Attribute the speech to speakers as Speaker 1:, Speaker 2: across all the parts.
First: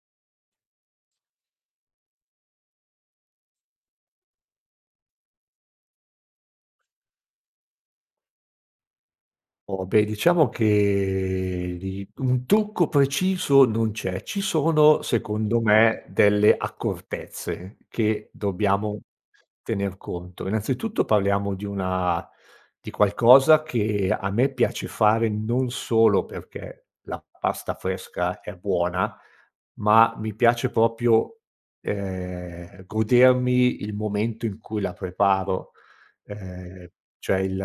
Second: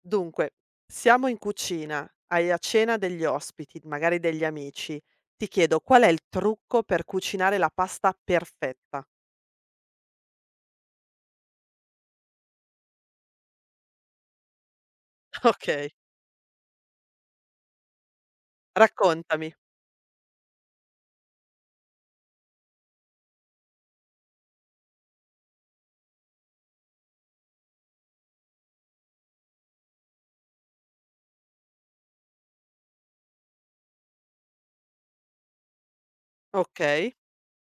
Speaker 1: Dunque, siamo in cucina, hai a cena degli ospiti, magari degli amici. Ti chiedo qual è il trucco per cucinare la pasta perfetta?
Speaker 2: Oh, beh, diciamo che lì un trucco preciso non c'è. Ci sono, secondo
Speaker 1: Okay.
Speaker 2: me, delle accortezze che dobbiamo
Speaker 1: Raccontami.
Speaker 2: tener conto. Innanzitutto parliamo di una di qualcosa che a me piace fare non solo perché la pasta fresca è buona, ma mi piace proprio, godermi il momento in cui la preparo. Ehm
Speaker 1: Okay.
Speaker 2: cioè, il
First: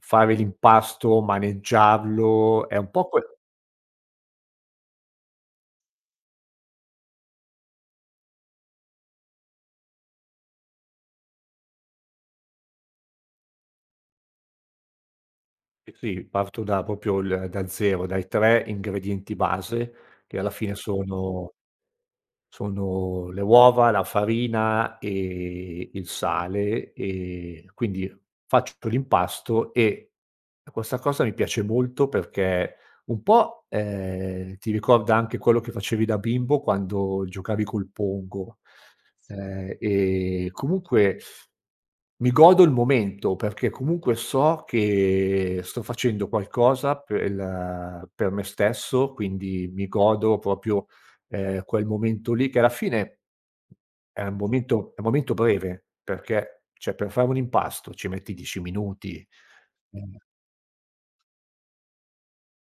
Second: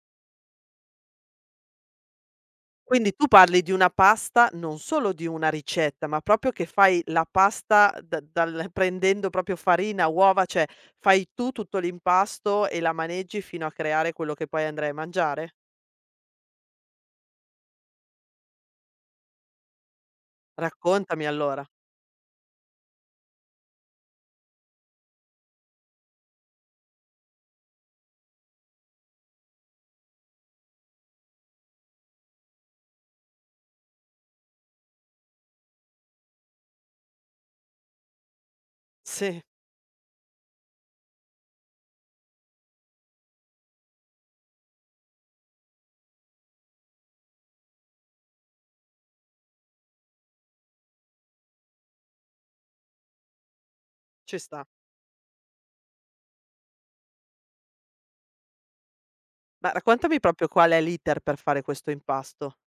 Speaker 2: fare l'impasto, maneggiarlo, è un po'
Speaker 1: Quindi
Speaker 2: que
Speaker 1: tu parli di una pasta, non solo di una ricetta, ma proprio che fai la pasta da dal prendendo proprio farina, uova, cioè fai tu tutto l'impasto e la maneggi fino a creare quello che poi andrai a mangiare?
Speaker 2: Sì, sì, parto da proprio il da 0, dai 3 ingredienti base, che alla fine
Speaker 1: Raccontami
Speaker 2: sono
Speaker 1: allora.
Speaker 2: Sono le uova, la farina e il sale. Quindi faccio l'impasto, e questa cosa mi piace molto perché un po', ti ricorda anche quello che facevi da bimbo quando giocavi col pongo,
Speaker 1: Sì,
Speaker 2: e comunque mi godo il momento perché comunque so che sto facendo qualcosa per me stesso, quindi mi godo proprio quel momento lì, che alla fine è un
Speaker 1: ci sta.
Speaker 2: momento è un momento breve, perché, cioè, per fare un impasto ci metti 10 minuti.
Speaker 1: Ma
Speaker 2: Mh.
Speaker 1: raccontami proprio qual è l'iter per fare questo impasto.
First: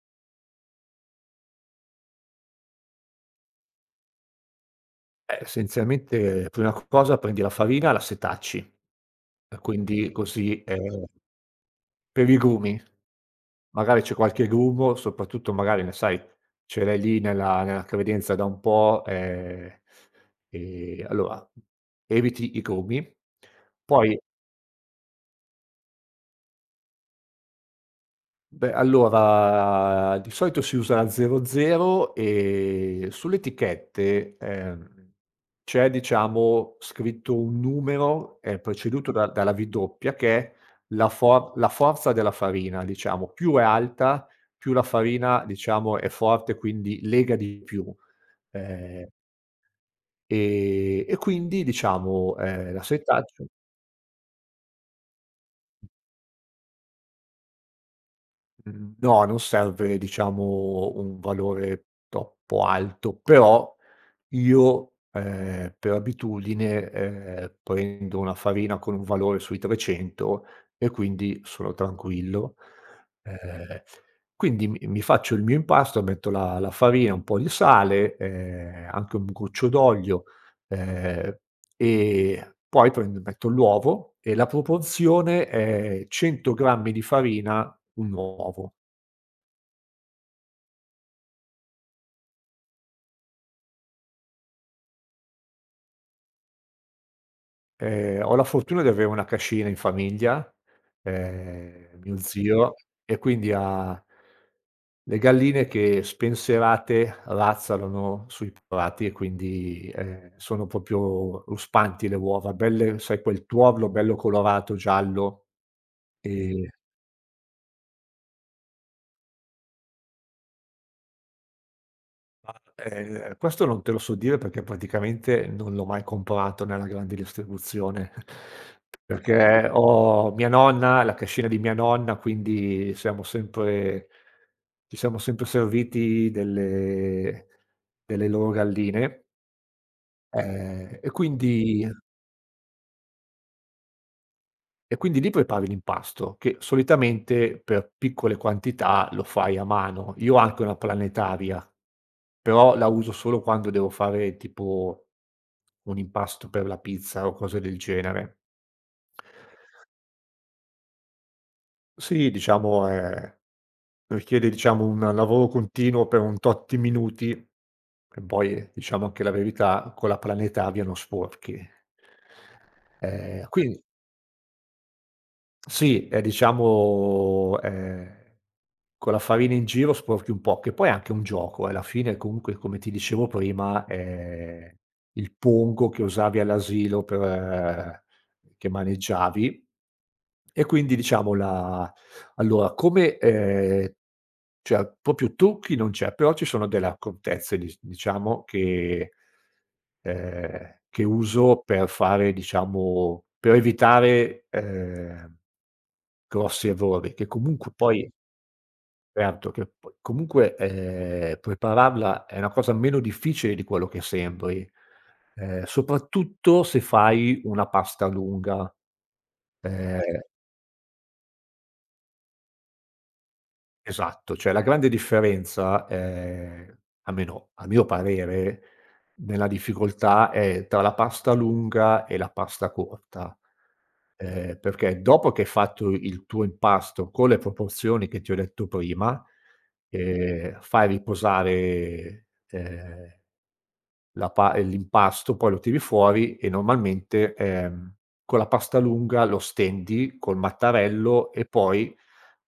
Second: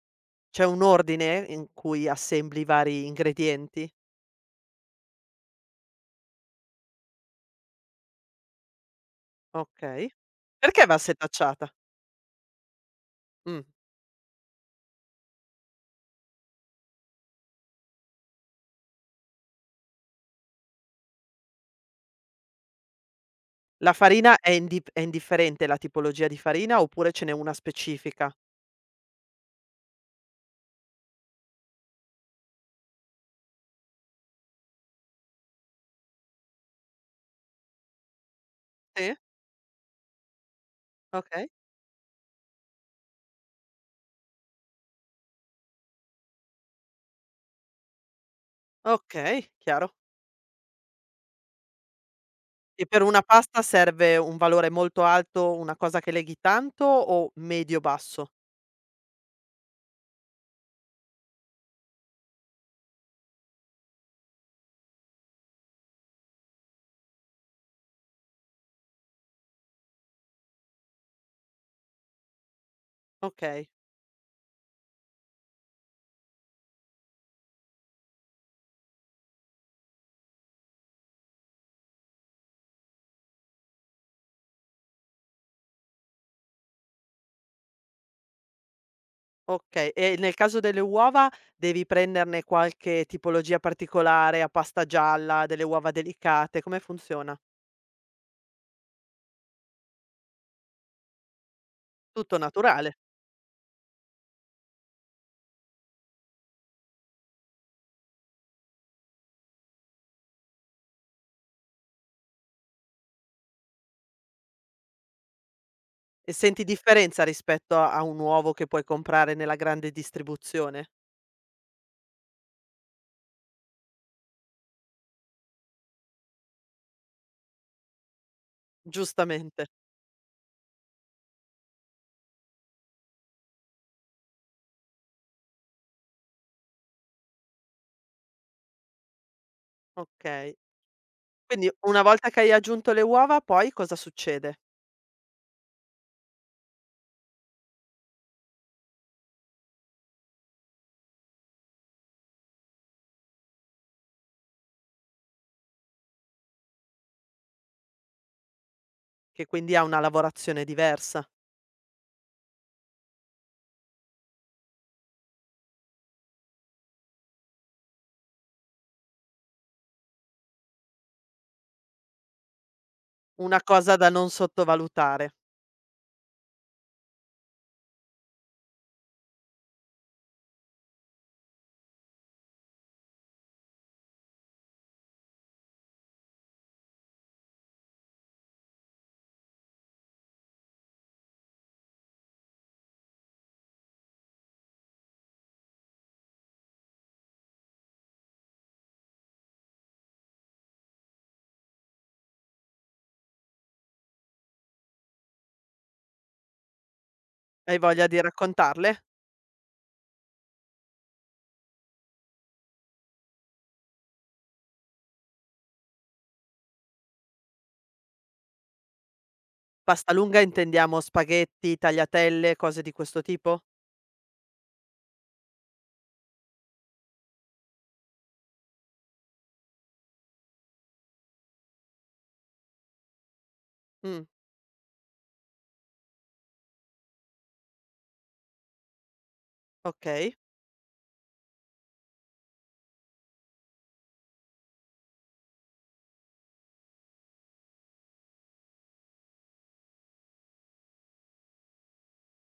Speaker 1: C'è un ordine in cui assembli i vari ingredienti?
Speaker 2: Essenzialmente prima cosa prendi la farina, la setacci, e
Speaker 1: Okay.
Speaker 2: quindi così,
Speaker 1: Perché va setacciata?
Speaker 2: per i grumi.
Speaker 1: Mh.
Speaker 2: Magari c'è qualche grumo, soprattutto magari ne sai, ce l'hai lì nella credenza da un po', e allora eviti i grumi.
Speaker 1: La
Speaker 2: Poi,
Speaker 1: farina è indifferente la tipologia di farina oppure ce n'è una specifica?
Speaker 2: beh, allora di solito si usa 00, e sulle etichette, c'è, diciamo, scritto un numero, preceduto
Speaker 1: Sì?
Speaker 2: da dalla V doppia, che è la
Speaker 1: Okay.
Speaker 2: for la forza della farina, diciamo. Più è alta, più la farina, diciamo, è forte, quindi lega di più. Ehm,
Speaker 1: Okay, chiaro.
Speaker 2: e quindi, diciamo, la
Speaker 1: E per una
Speaker 2: setaccia.
Speaker 1: pasta serve un valore molto alto, una cosa che leghi tanto o medio basso?
Speaker 2: Mhmm, no, non serve, diciamo, un valore troppo alto. Però io, per abitudine, prendo una farina con un valore sui 300, e quindi sono tranquillo.
Speaker 1: Okay.
Speaker 2: Ehm, quindi mi faccio il mio impasto, metto la farina, un po' di sale, anche un goccio d'olio, ehm, e poi prendo metto l'uovo, e la proporzione è 100 grammi di farina, 1 uovo.
Speaker 1: Okay, e nel caso delle uova devi prenderne qualche tipologia particolare a pasta gialla, delle uova delicate, come funziona?
Speaker 2: Ho la fortuna di avere una cascina in famiglia, mio
Speaker 1: Tutto
Speaker 2: zio,
Speaker 1: naturale.
Speaker 2: e quindi ha le galline che spenserate razzolano sui prati, e quindi, sono proprio ruspanti le uova, belle, sai, quel tuorlo bello colorato, giallo,
Speaker 1: E senti
Speaker 2: ehm
Speaker 1: differenza rispetto a un uovo che puoi comprare nella grande distribuzione?
Speaker 2: ma, questo non te lo so dire perché praticamente non l'ho mai comprato nella grande distribuzione,
Speaker 1: Giustamente,
Speaker 2: perché ho mia nonna, la cascina di mia nonna, quindi siamo sempre ci siamo sempre serviti delle loro galline,
Speaker 1: okay.
Speaker 2: ehm, e
Speaker 1: Quindi
Speaker 2: quindi
Speaker 1: una volta che hai aggiunto le uova poi cosa succede?
Speaker 2: e quindi lì prepari l'impasto, che solitamente per piccole quantità lo fai a mano. Io ho anche una planetaria. Però la uso solo quando devo fare tipo un impasto per la pizza o cose del genere.
Speaker 1: Che quindi ha una lavorazione diversa.
Speaker 2: Sì, diciamo è richiede, diciamo, un lavoro continuo per un tot di minuti, e poi, diciamo anche la verità, con la planetaria non sporchi.
Speaker 1: Una
Speaker 2: Quindi
Speaker 1: cosa da non sottovalutare.
Speaker 2: sì, è diciamo, con la farina in giro sporchi un po', che poi è anche un gioco, alla fine comunque come ti dicevo prima, il pongo che usavi all'asilo per che maneggiavi, e quindi, diciamo, allora come, ehm, cioè, proprio trucchi non c'è, però ci sono delle accortezze, diciamo, che uso per fare diciamo per evitare, grossi errori, che comunque
Speaker 1: Hai voglia
Speaker 2: poi
Speaker 1: di raccontarle?
Speaker 2: certo. Che poi, comunque, prepararla è una cosa meno difficile di quello che sembri, soprattutto se fai una pasta lunga. Ehm
Speaker 1: Pasta lunga intendiamo spaghetti, tagliatelle, cose di questo tipo?
Speaker 2: Esatto, cioè la grande differenza, almeno a mio parere, nella difficoltà è tra la pasta lunga e la pasta corta,
Speaker 1: Mh.
Speaker 2: perché dopo che hai fatto il tuo impasto con le proporzioni che ti ho detto prima,
Speaker 1: Okay.
Speaker 2: fai riposare, la pa l'impasto, poi lo tiri fuori, e normalmente, con la pasta lunga lo stendi col mattarello. E poi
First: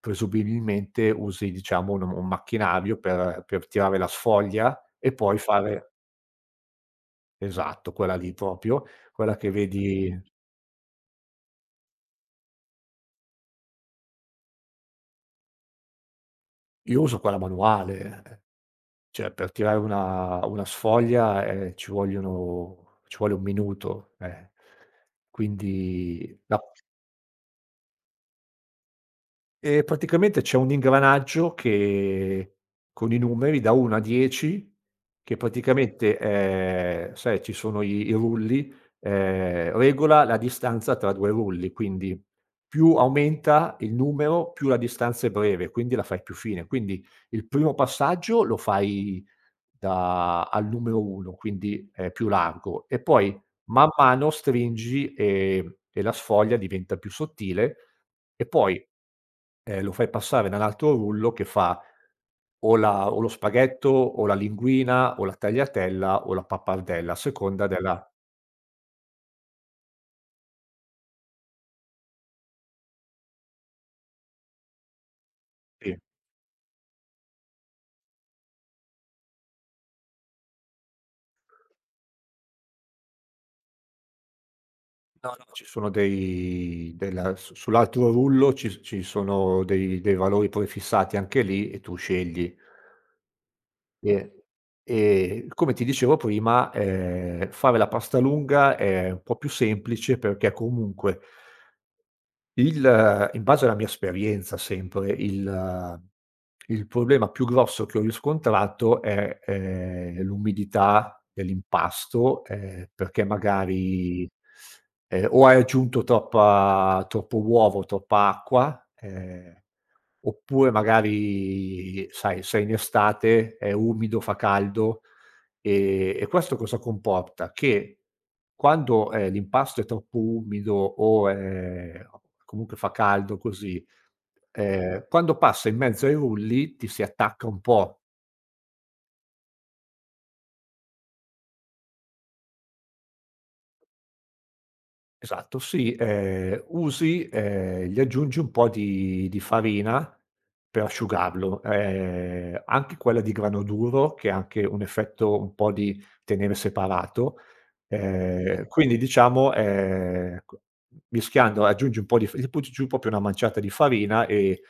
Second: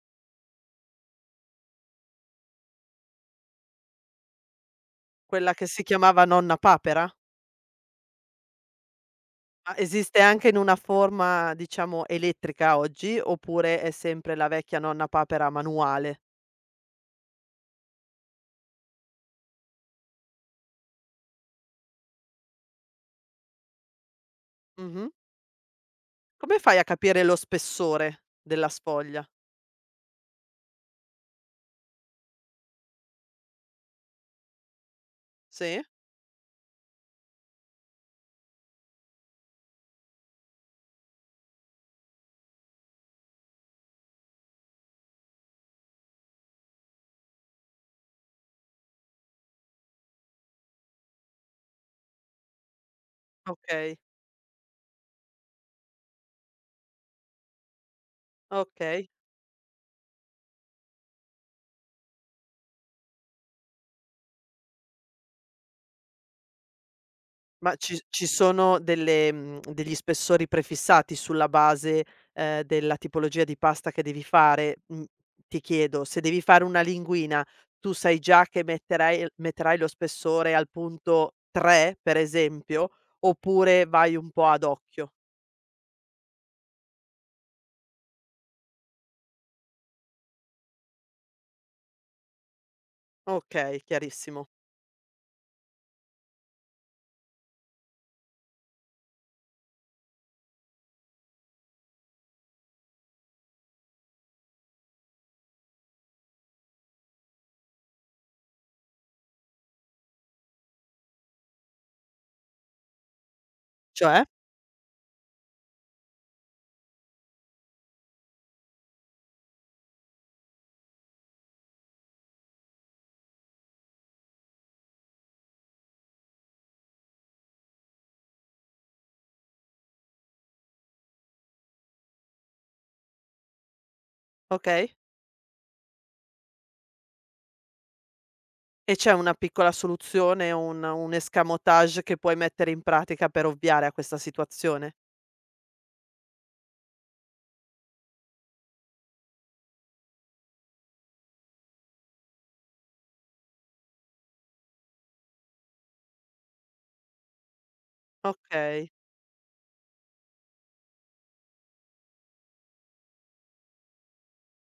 Speaker 2: presumibilmente usi, diciamo, un macchinario per tirare la sfoglia e poi
Speaker 1: Quella che si
Speaker 2: fare.
Speaker 1: chiamava Nonna Papera?
Speaker 2: Esatto, quella lì proprio, quella che
Speaker 1: Ma
Speaker 2: vedi.
Speaker 1: esiste anche in una forma, diciamo, elettrica oggi, oppure è sempre la vecchia Nonna Papera manuale?
Speaker 2: Io uso quella manuale, cioè per tirare una sfoglia, ci vuole 1 minuto, eh.
Speaker 1: Mh-mh.
Speaker 2: Quindi
Speaker 1: Come
Speaker 2: la
Speaker 1: fai a capire lo spessore della sfoglia?
Speaker 2: E praticamente c'è un ingranaggio che, con i numeri da 1 a 10, che
Speaker 1: Sì?
Speaker 2: praticamente, sai, ci sono i rulli, regola la distanza tra 2 rulli, quindi più aumenta il numero, più la distanza è breve, quindi la fai più fine. Quindi il primo passaggio lo fai da al numero 1, quindi è più largo, e poi man
Speaker 1: Okay,
Speaker 2: mano stringi, e la sfoglia diventa più sottile, e poi
Speaker 1: okay.
Speaker 2: Lo fai passare nell'altro rullo, che fa o lo spaghetto, o la linguina, o la tagliatella, o la pappardella, a seconda
Speaker 1: Ma ci
Speaker 2: della.
Speaker 1: ci sono delle degli spessori prefissati sulla base, della tipologia di pasta che devi fare? Mhmm, Ti
Speaker 2: Sì.
Speaker 1: chiedo, se devi fare una linguina, tu sai già che metterai lo spessore al punto 3, per esempio, oppure vai un po' ad occhio?
Speaker 2: No, no, ci sono dei della su sull'altro rullo ci sono dei valori prefissati anche lì, e tu scegli.
Speaker 1: Okay,
Speaker 2: E
Speaker 1: chiarissimo.
Speaker 2: e come ti dicevo prima, fare la pasta lunga è un po' più semplice perché comunque il, in base alla mia esperienza sempre, il problema più grosso che ho riscontrato è, l'umidità dell'impasto, perché
Speaker 1: Cioè?
Speaker 2: magari, o hai aggiunto troppa troppo uovo, troppa acqua, oppure magari sai sei in estate, è umido, fa caldo, e questo cosa comporta? Che quando, l'impasto è troppo umido, o, comunque fa caldo così,
Speaker 1: Okay.
Speaker 2: Quando passa in mezzo ai rulli ti si attacca un po'.
Speaker 1: E c'è una piccola soluzione, un escamotage che puoi mettere in pratica per ovviare a questa situazione?
Speaker 2: Esatto, sì, usi gli aggiungi un po' di farina per asciugarlo, anche quella di grano duro, che ha anche un effetto un po' di tenere separato. Okay.
Speaker 1: Okay.
Speaker 2: Quindi, diciamo, co mischiando aggiungi un po' di f gli butti giù proprio una manciata di farina,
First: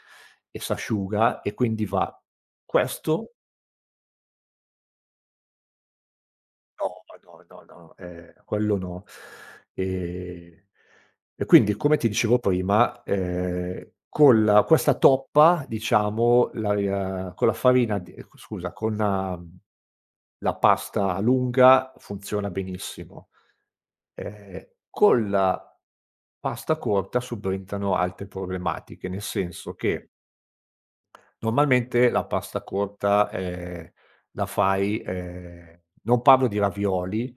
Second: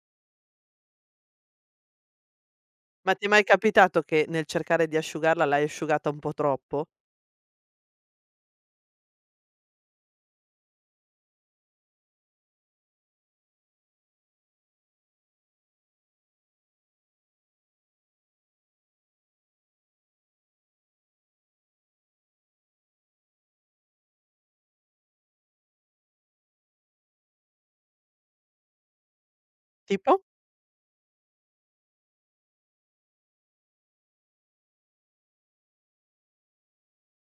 Speaker 2: e s'asciuga e quindi va.
Speaker 1: Ma ti è
Speaker 2: Questo
Speaker 1: mai capitato che nel cercare di asciugarla l'hai asciugata un po' troppo?
Speaker 2: No, no, no, no, quello no. Ehm, e quindi, come ti dicevo prima, con la, questa toppa, diciamo, la, con la farina di, scusa, con la, la pasta lunga funziona benissimo. Con la pasta corta subentrano altre problematiche, nel senso che
Speaker 1: Tipo?
Speaker 2: normalmente la pasta corta, la fai, non parlo di ravioli,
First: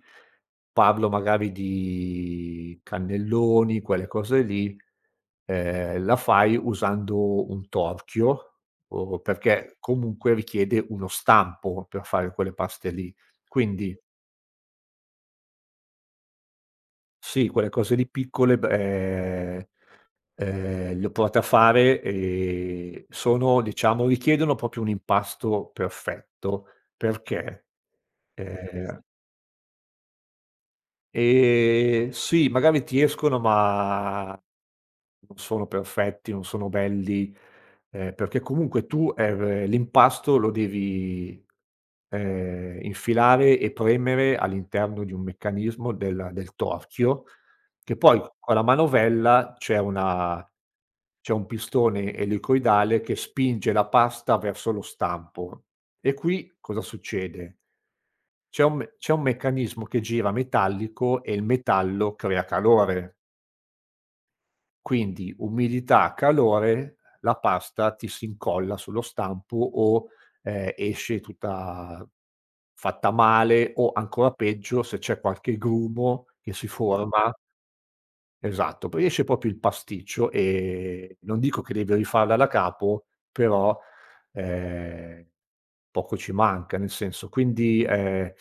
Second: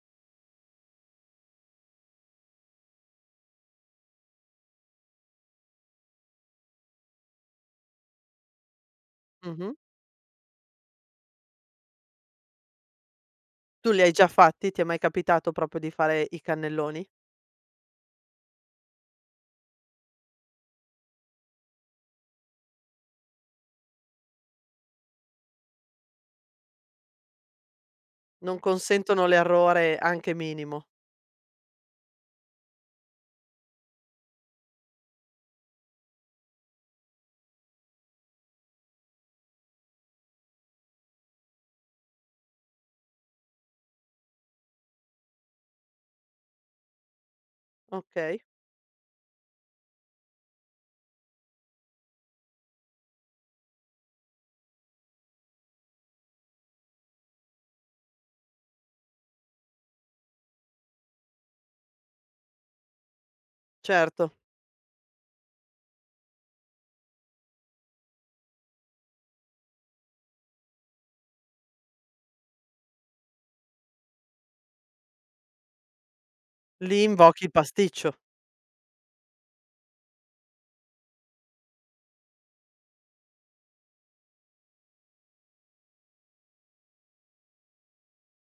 Speaker 2: parlo magari di cannelloni, quelle cose lì, la fai usando un torchio, o
Speaker 1: Mh-mh.
Speaker 2: perché comunque richiede uno stampo per fare quelle paste lì.
Speaker 1: Tu
Speaker 2: Quindi
Speaker 1: li hai già fatti? Ti è mai capitato proprio di fare i cannelloni?
Speaker 2: sì, quelle cose lì piccole, b le ho provate a fare, e sono diciamo, richiedono proprio un impasto perfetto, perché, Mh.
Speaker 1: Non
Speaker 2: ehm,
Speaker 1: consentono l'errore anche minimo.
Speaker 2: sì, magari ti escono, ma non sono perfetti, non sono belli, perché comunque tu, l'impasto lo devi, infilare e premere all'interno di un meccanismo del torchio, che poi
Speaker 1: Okay,
Speaker 2: con la manovella c'è un pistone elicoidale che spinge la pasta verso lo stampo. E qui cosa succede? C'è un meccanismo che gira metallico, e il metallo crea calore.
Speaker 1: certo.
Speaker 2: Quindi umidità, calore, la pasta ti si incolla sullo stampo, o, esce tutta fatta male, o ancora peggio se c'è qualche grumo che si
Speaker 1: Lì
Speaker 2: forma.
Speaker 1: invochi il pasticcio.
Speaker 2: Esatto, poi esce proprio il pasticcio. Non dico che devi rifarla da capo, però, ehm, poco ci manca, nel senso, quindi,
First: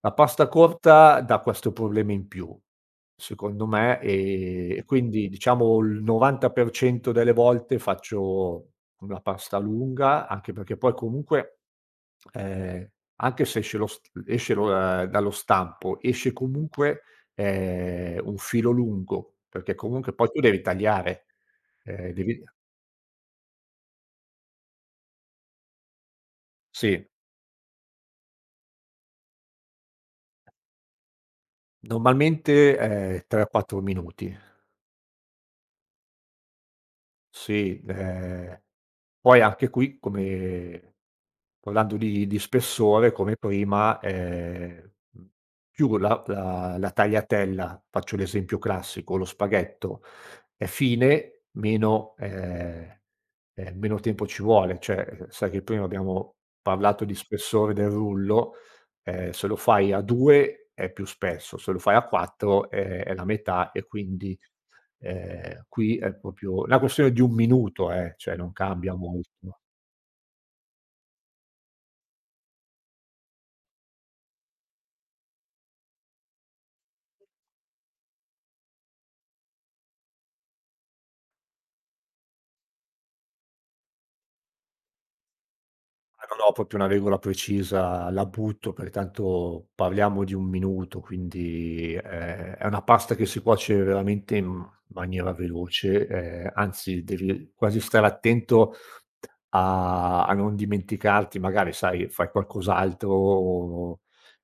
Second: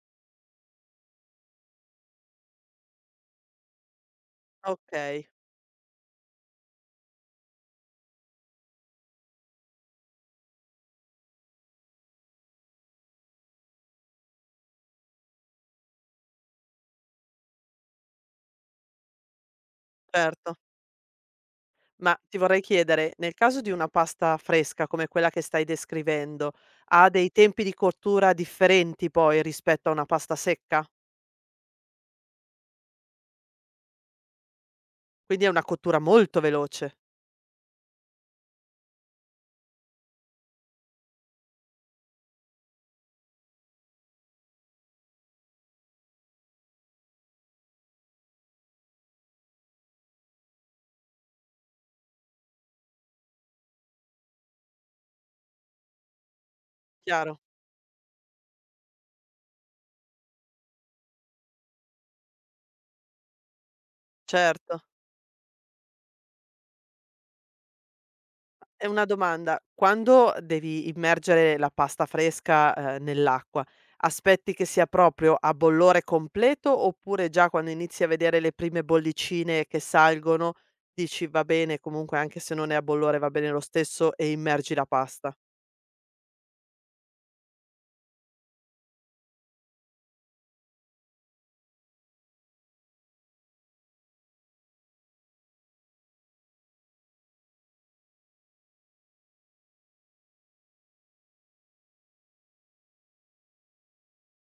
Speaker 2: la pasta corta dà questo problema in più, secondo me, e
Speaker 1: Okay,
Speaker 2: quindi, diciamo, il 90% delle volte faccio una pasta lunga, anche perché poi comunque Ehm, anche se esce lo st esce lo dallo stampo, esce comunque, un filo lungo, perché comunque poi tu
Speaker 1: certo.
Speaker 2: devi tagliare,
Speaker 1: Ma ti
Speaker 2: devi.
Speaker 1: vorrei chiedere, nel caso di una pasta fresca come quella che stai descrivendo,
Speaker 2: Sì,
Speaker 1: ha dei tempi di cottura differenti poi rispetto a una pasta secca?
Speaker 2: normalmente, 3 o 4 minuti.
Speaker 1: Quindi è una cottura molto veloce.
Speaker 2: Sì, poi anche qui, come parlando di spessore, come prima, più la tagliatella, faccio l'esempio classico, lo spaghetto, è fine, meno tempo ci vuole, cioè, sai che prima abbiamo parlato di
Speaker 1: Chiaro,
Speaker 2: spessore del rullo, se lo fai a 2 è più spesso, se lo fai a 4 è la metà, e quindi,
Speaker 1: certo.
Speaker 2: qui è proprio una questione di 1 minuto, cioè non
Speaker 1: E
Speaker 2: cambia
Speaker 1: una domanda:
Speaker 2: molto.
Speaker 1: quando devi immergere la pasta fresca, nell'acqua, aspetti che sia proprio a bollore completo, oppure già quando inizi a vedere le prime bollicine che salgono dici: "Va bene, comunque anche se non è a bollore va bene lo stesso" e immergi la pasta?
Speaker 2: Ah, non ho proprio una regola precisa, la butto perché tanto parliamo di 1 minuto, quindi, è una pasta che si cuoce veramente in maniera veloce, anzi, devi quasi stare attento a non dimenticarti, magari, sai, fai qualcos'altro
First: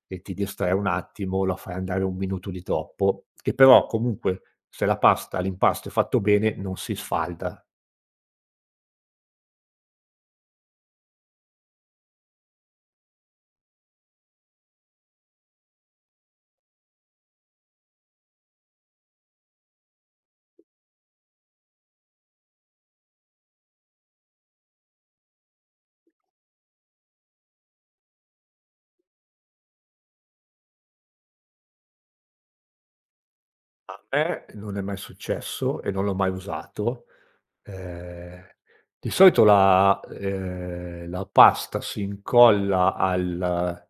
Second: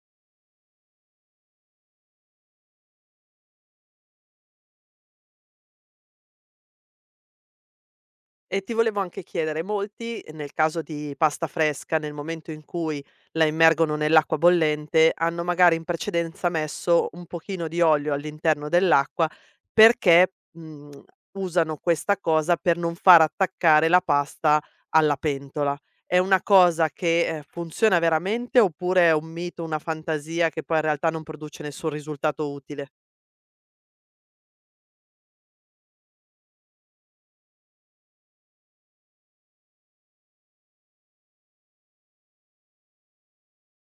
Speaker 2: e ti distrai un attimo, la fai andare 1 minuto di troppo, che però comunque, se la pasta, l'impasto, è fatto bene non si sfalda.
Speaker 1: E ti volevo anche chiedere, molti nel caso di pasta fresca, nel momento in cui la immergono nell'acqua bollente, hanno magari in precedenza messo un pochino di olio all'interno dell'acqua perché, usano questa cosa per non far attaccare la pasta alla pentola. È una cosa che, funziona veramente oppure è un mito, una fantasia che poi in realtà non produce nessun risultato utile?
Speaker 2: A me non è mai successo, e non l'ho mai usato. Ehm, di solito la, la pasta si incolla al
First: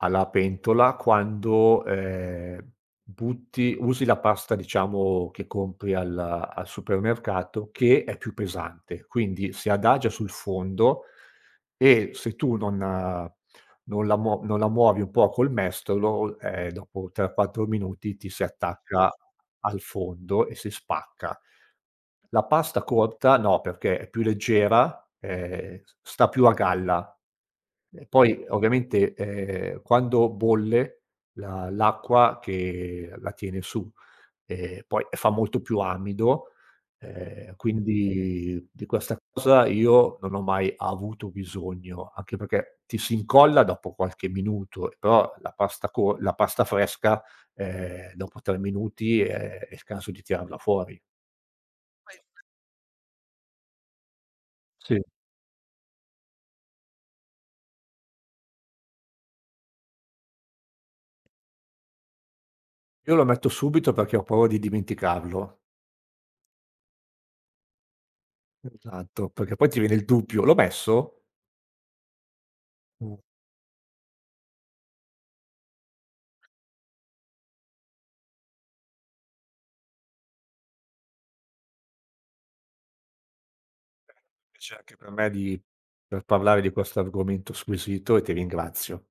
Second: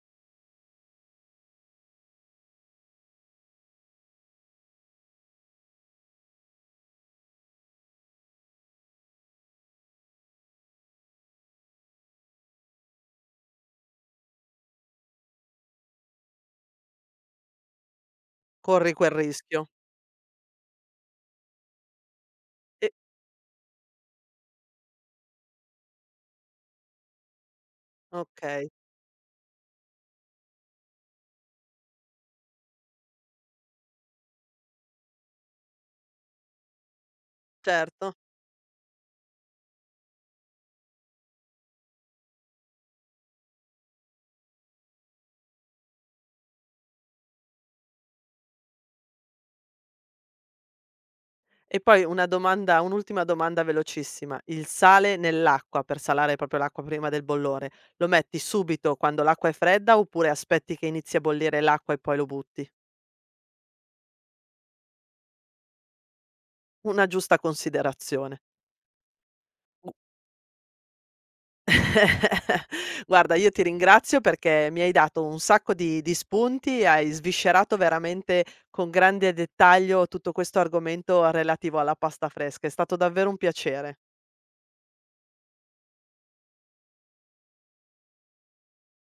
Speaker 2: alla pentola quando, butti usi la pasta, diciamo, che compri al supermercato, che è più pesante, quindi si adagia sul fondo, e se tu non, non la muo non la muovi un po' col mestolo, dopo 3, 4 minuti ti si
Speaker 1: Corri quel
Speaker 2: attacca
Speaker 1: rischio.
Speaker 2: al fondo e si spacca. La pasta
Speaker 1: E
Speaker 2: cotta no, perché è più leggera, s sta più a galla. E poi,
Speaker 1: okay,
Speaker 2: ovviamente, quando bolle la l'acqua che la tiene su, poi fa molto più amido,
Speaker 1: certo.
Speaker 2: quindi di questa cosa io non ho mai avuto bisogno, anche perché ti si incolla dopo qualche minuto. Però la pasta co, la pasta fresca, dopo 3 minuti è il caso di tirarla fuori.
Speaker 1: E poi una domanda un'ultima domanda velocissima. Il
Speaker 2: Sì,
Speaker 1: sale nell'acqua, per salare proprio l'acqua prima del bollore, lo metti subito quando l'acqua è fredda oppure aspetti che inizi a bollire l'acqua e poi lo butti?
Speaker 2: io lo metto subito perché ho paura di dimenticarlo.
Speaker 1: Una giusta considerazione.
Speaker 2: Esatto, perché poi ti viene il dubbio: "L'ho messo?" Mh,
Speaker 1: Guarda, io ti ringrazio perché mi hai dato un sacco di spunti, hai sviscerato veramente con grande dettaglio tutto questo argomento relativo alla pasta fresca. È stato davvero un piacere.
Speaker 2: Invece anche per me, di per parlare di questo argomento squisito, e ti ringrazio.